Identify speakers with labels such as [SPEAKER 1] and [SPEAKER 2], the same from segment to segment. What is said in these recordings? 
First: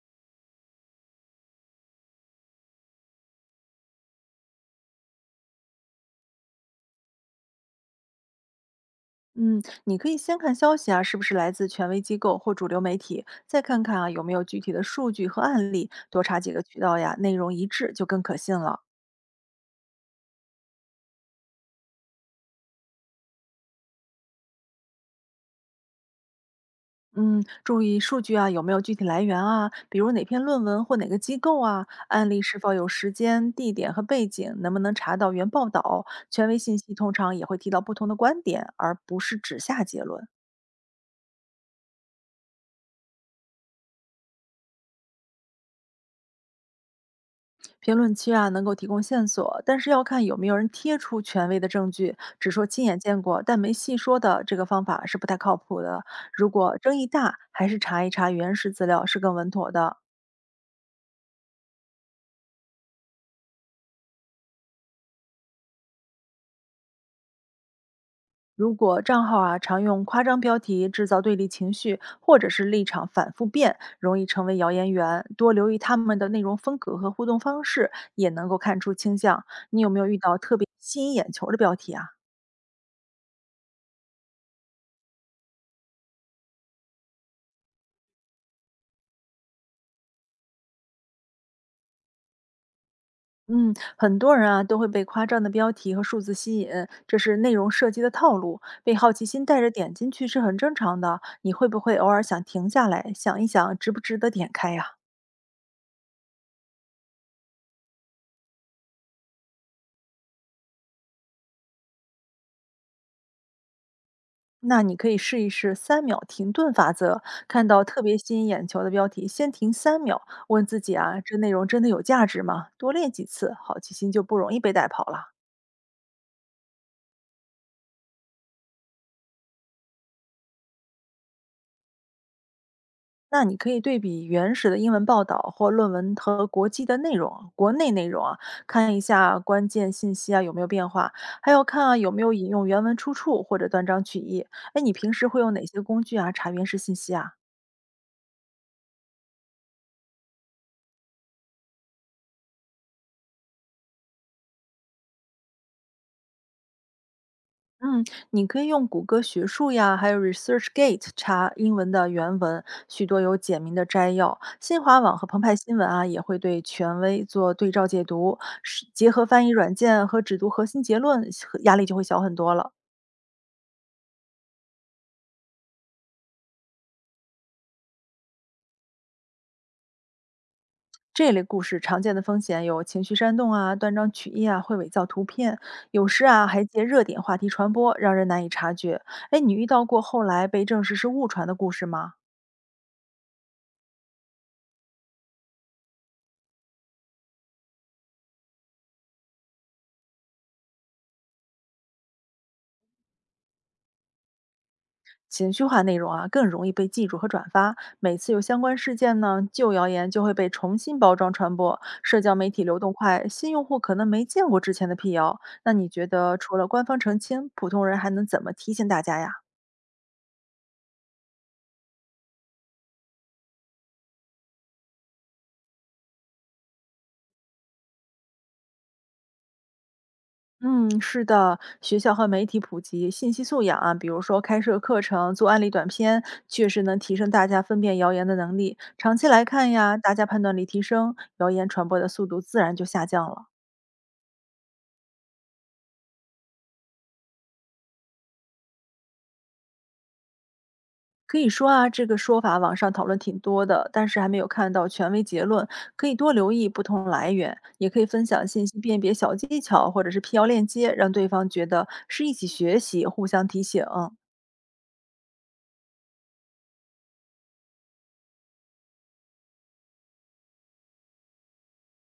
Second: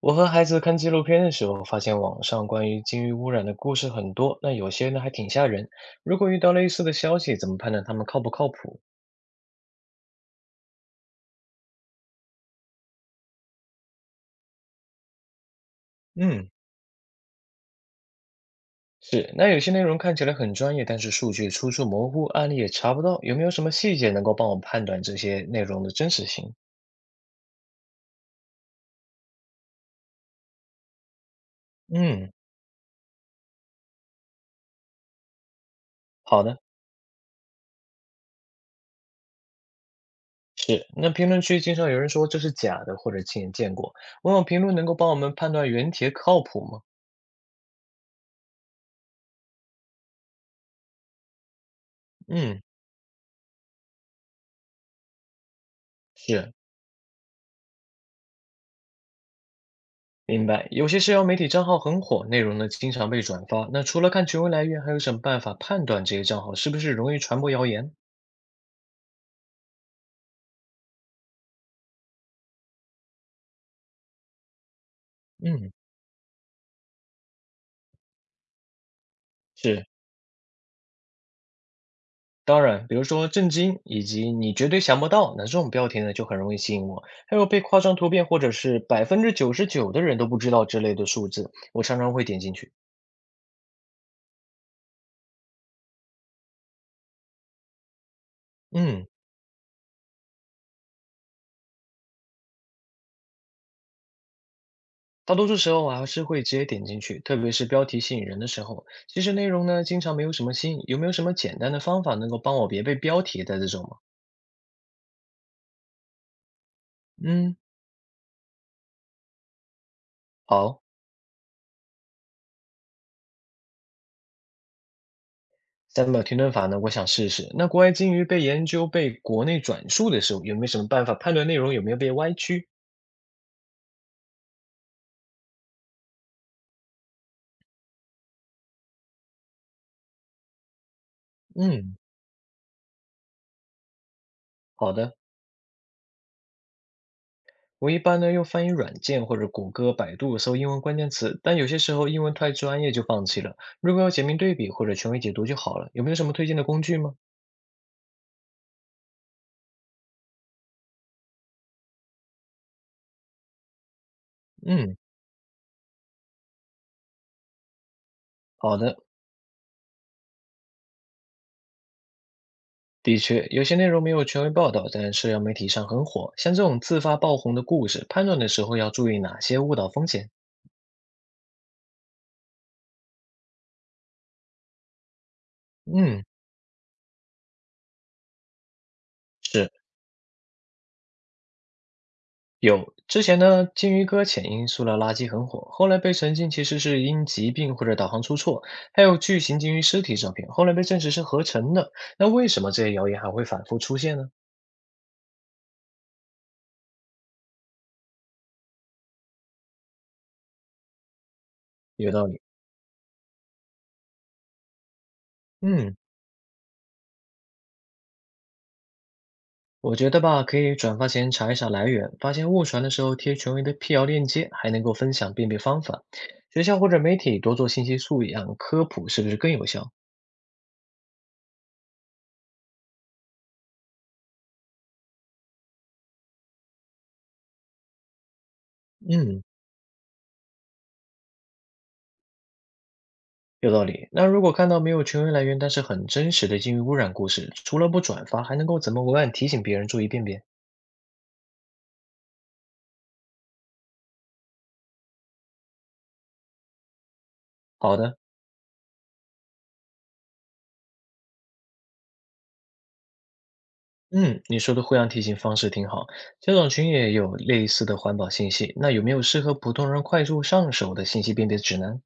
[SPEAKER 1] 我和孩子看纪录片的时候，发现网上关于鲸鱼污染的故事很多，那有些呢还挺吓人。如果遇到类似的消息，怎么判断他们靠不靠谱？
[SPEAKER 2] 嗯，你可以先看消息啊，是不是来自权威机构或主流媒体，再看看啊有没有具体的数据和案例，多查
[SPEAKER 1] 嗯，
[SPEAKER 2] 几个渠道呀，内容一致就更可信了。
[SPEAKER 1] 是，那有些内容看起来很专业，但是数据出处模糊，案例也查不到，有没有什么细节能够帮我判断这些内容的真实性？
[SPEAKER 2] 嗯，注意数据啊有没有具体来源啊，比如哪篇论文或哪个机构啊，案
[SPEAKER 1] 嗯，
[SPEAKER 2] 例是否有时间、地点和背景，能不能查到原报道。
[SPEAKER 1] 好
[SPEAKER 2] 权威
[SPEAKER 1] 的，
[SPEAKER 2] 信息通常也会提到不同的观点，而不是只下结论。
[SPEAKER 1] 是。那评论区经常有人说这是假的，或者亲眼见过，问问评论能够帮我们判断原帖靠谱吗？
[SPEAKER 2] 评论区啊，能够提供线索，但是要看有没有人贴出权威的证据，只
[SPEAKER 1] 嗯，
[SPEAKER 2] 说亲眼见过但没细说的这个方法是不太靠谱的。如
[SPEAKER 1] 是。
[SPEAKER 2] 果争议大，还是查一查原始资料是更稳妥的。
[SPEAKER 1] 明白。有些社交媒体账号很火，内容呢经常被转发。那除了看权威来源，还有什么办法判断这些账号是不是容易传播谣言？
[SPEAKER 2] 如果账号啊常用夸张标题制造对立情绪，或者是立场反复变，容易成为谣言源。多留
[SPEAKER 1] 嗯，
[SPEAKER 2] 意他们的内容风格和互动方式，也能够看出倾向。你
[SPEAKER 1] 是，
[SPEAKER 2] 有没有遇到特别吸引眼球的标题啊？
[SPEAKER 1] 当然，比如说震惊以及你绝对想不到，那这种标题呢就很容易吸引我。还有被夸张图片或者是99%的人都不知道之类的数字，我常常会点进去。
[SPEAKER 2] 嗯，很多人啊都会被夸张的标题和数字吸引，这是内容设计的套路。被
[SPEAKER 1] 嗯，
[SPEAKER 2] 好奇心带着点进去是很正常的。你会不会偶尔想停下来想一想，值不值得点开呀、
[SPEAKER 1] 大多数时候我还是会直接点进去，特别是标题吸引人的时候。其实内容呢经常没有什么新意，有没有什么简单的方法能够帮我别被标题带这种吗？
[SPEAKER 2] 那你可以试一试三秒停顿法则，
[SPEAKER 1] 嗯，
[SPEAKER 2] 看到特别吸引眼球的标题，先停三秒，问自
[SPEAKER 1] 好，
[SPEAKER 2] 己啊，这内容真的有价值吗？多练几次，好奇心就不容易被带跑了。
[SPEAKER 1] 3秒停顿法呢，我想试试。那国外鲸鱼被研究被国内转述的时候，有没有什么办法判断内容有没有被歪曲？
[SPEAKER 2] 那你可以对比原始的英文报道或论文和国际的内容、国内内容啊，看一下关键信息啊有没有变化，还有看啊
[SPEAKER 1] 嗯，
[SPEAKER 2] 有没有引用原文出处或者断章取义。哎，你
[SPEAKER 1] 好
[SPEAKER 2] 平
[SPEAKER 1] 的。
[SPEAKER 2] 时会用哪些工具啊查原始信息啊？
[SPEAKER 1] 我一般呢用翻译软件或者谷歌、百度搜英文关键词，但有些时候英文太专业就放弃了。如果要简明对比或者权威解读就好了。有没有什么推荐的工具吗？
[SPEAKER 2] 嗯，你可以用谷歌学术呀，还有 ResearchGate 查英文的原文，许多有简明的摘要。新
[SPEAKER 1] 嗯，
[SPEAKER 2] 华网和澎湃新闻啊，也会对权威做对照解读，
[SPEAKER 1] 好
[SPEAKER 2] 是
[SPEAKER 1] 的。
[SPEAKER 2] 结合翻译软件和只读核心结论，压力就会小很多了。
[SPEAKER 1] 的确，有些内容没有权威报道，但社交媒体上很火。像这种自发爆红的故事，判断的时候要注意哪些误导风险？
[SPEAKER 2] 这类故事常见的风险有情绪煽动啊、断章取义啊，会伪造图片，有时
[SPEAKER 1] 嗯，
[SPEAKER 2] 啊还借热点话题传播，让人难以察觉。哎，你遇
[SPEAKER 1] 是。
[SPEAKER 2] 到过后来被证实是误传的故事吗？
[SPEAKER 1] 有，之前呢，鲸鱼哥潜因塑料垃圾很火，后来被澄清其实是因疾病或者导航出错，还有巨型鲸鱼尸体照片，后来被证实是合成的。那为什么这些谣言还会反复出现呢？
[SPEAKER 2] 情绪化内容啊更容易被记住和转发，每次有相关事件呢，旧谣言就会被重新包装传播。
[SPEAKER 1] 有
[SPEAKER 2] 社
[SPEAKER 1] 道
[SPEAKER 2] 交
[SPEAKER 1] 理。
[SPEAKER 2] 媒体流动快，新用户可能没见过之前的辟谣。那你
[SPEAKER 1] 嗯，
[SPEAKER 2] 觉得除了官方澄清，普通人还能怎么提醒大家呀？
[SPEAKER 1] 我觉得吧，可以转发前查一查来源，发现误传的时候贴权威的辟谣链接，还能够分享辨别方法。学校或者媒体多做信息素养科普，是不是更有效？
[SPEAKER 2] 嗯，是的，学校和媒体普及信息素养啊，比如说开设课程、做案例短片，确实能提升大家分辨谣言的能力。长期
[SPEAKER 1] 嗯。
[SPEAKER 2] 来看呀，大家判断力提升，谣言传播的速度自然就下降了。
[SPEAKER 1] 有道理。那如果看到没有权威来源，但是很真实的鲸鱼污染故事，除了不转发，还能够怎么文案提醒别人注意辨别？
[SPEAKER 2] 可以说啊，这个说法网上讨论挺多的，但是还没有看到权威结论。可以多留意不同来源，也
[SPEAKER 1] 好
[SPEAKER 2] 可以
[SPEAKER 1] 的，
[SPEAKER 2] 分享信息辨别小技巧，或者是辟谣链接，让对方觉得是一起学习，互相提醒。
[SPEAKER 1] 嗯，你说的互相提醒方式挺好。家长群也有类似的环保信息，那有没有适合普通人快速上手的信息辨别指南？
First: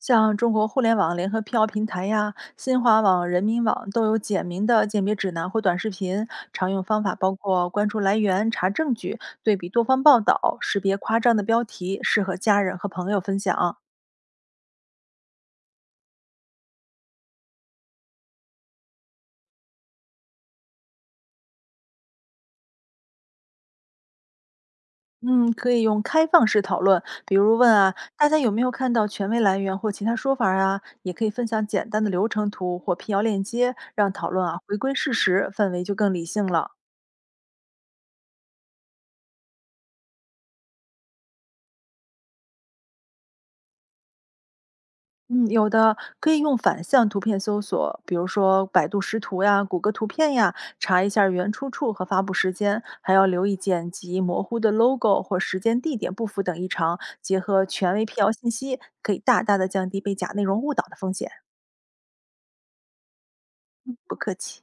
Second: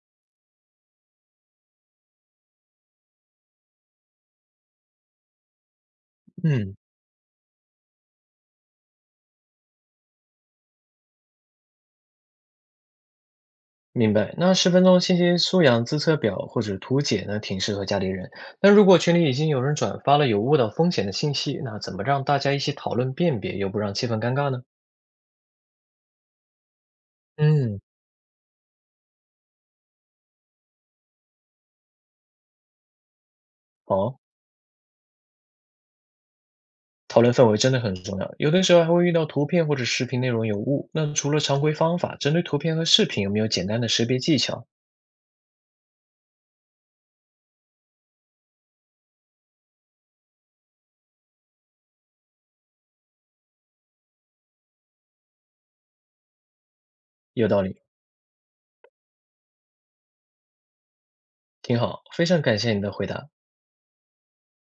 [SPEAKER 2] 像中国互联网联合辟谣平台呀、新华网、人民网都有简明的鉴别指南或短视频。常
[SPEAKER 1] 嗯，
[SPEAKER 2] 用方法包括关注来源、查证据、对比多方报道、识别夸张的标题，适合家人和朋友分享。
[SPEAKER 1] 明白。那10分钟信息素养自测表或者图解呢，挺适合家里人。那如果群里已经有人转发了有误导风险的信息，那怎么让大家一起讨论辨别，又不让气氛尴尬呢？
[SPEAKER 2] 嗯，可以用开放式讨论，比如问
[SPEAKER 1] 嗯，
[SPEAKER 2] 啊，大家有没有看到权威来源或其他说法儿啊？也可以分享简单的流程图或辟谣链接，让
[SPEAKER 1] 好。
[SPEAKER 2] 讨论啊回归事实，氛围就更理性了。
[SPEAKER 1] 讨论氛围真的很重要，有的时候还会遇到图片或者视频内容有误。那除了常规方法，针对图片和视频有没有简单的识别技巧？
[SPEAKER 2] 嗯，有的可以用反向图片搜索，比如说百度识图呀、谷歌图片呀，查一下原出处和发布时间，还要留意剪辑模糊的 logo 或时间、地点不符等异常，结
[SPEAKER 1] 有道
[SPEAKER 2] 合
[SPEAKER 1] 理，
[SPEAKER 2] 权威辟谣信息，可以大大的降低被假内容误导的风险。
[SPEAKER 1] 挺好，非常感谢你的回答。
[SPEAKER 2] 不客气。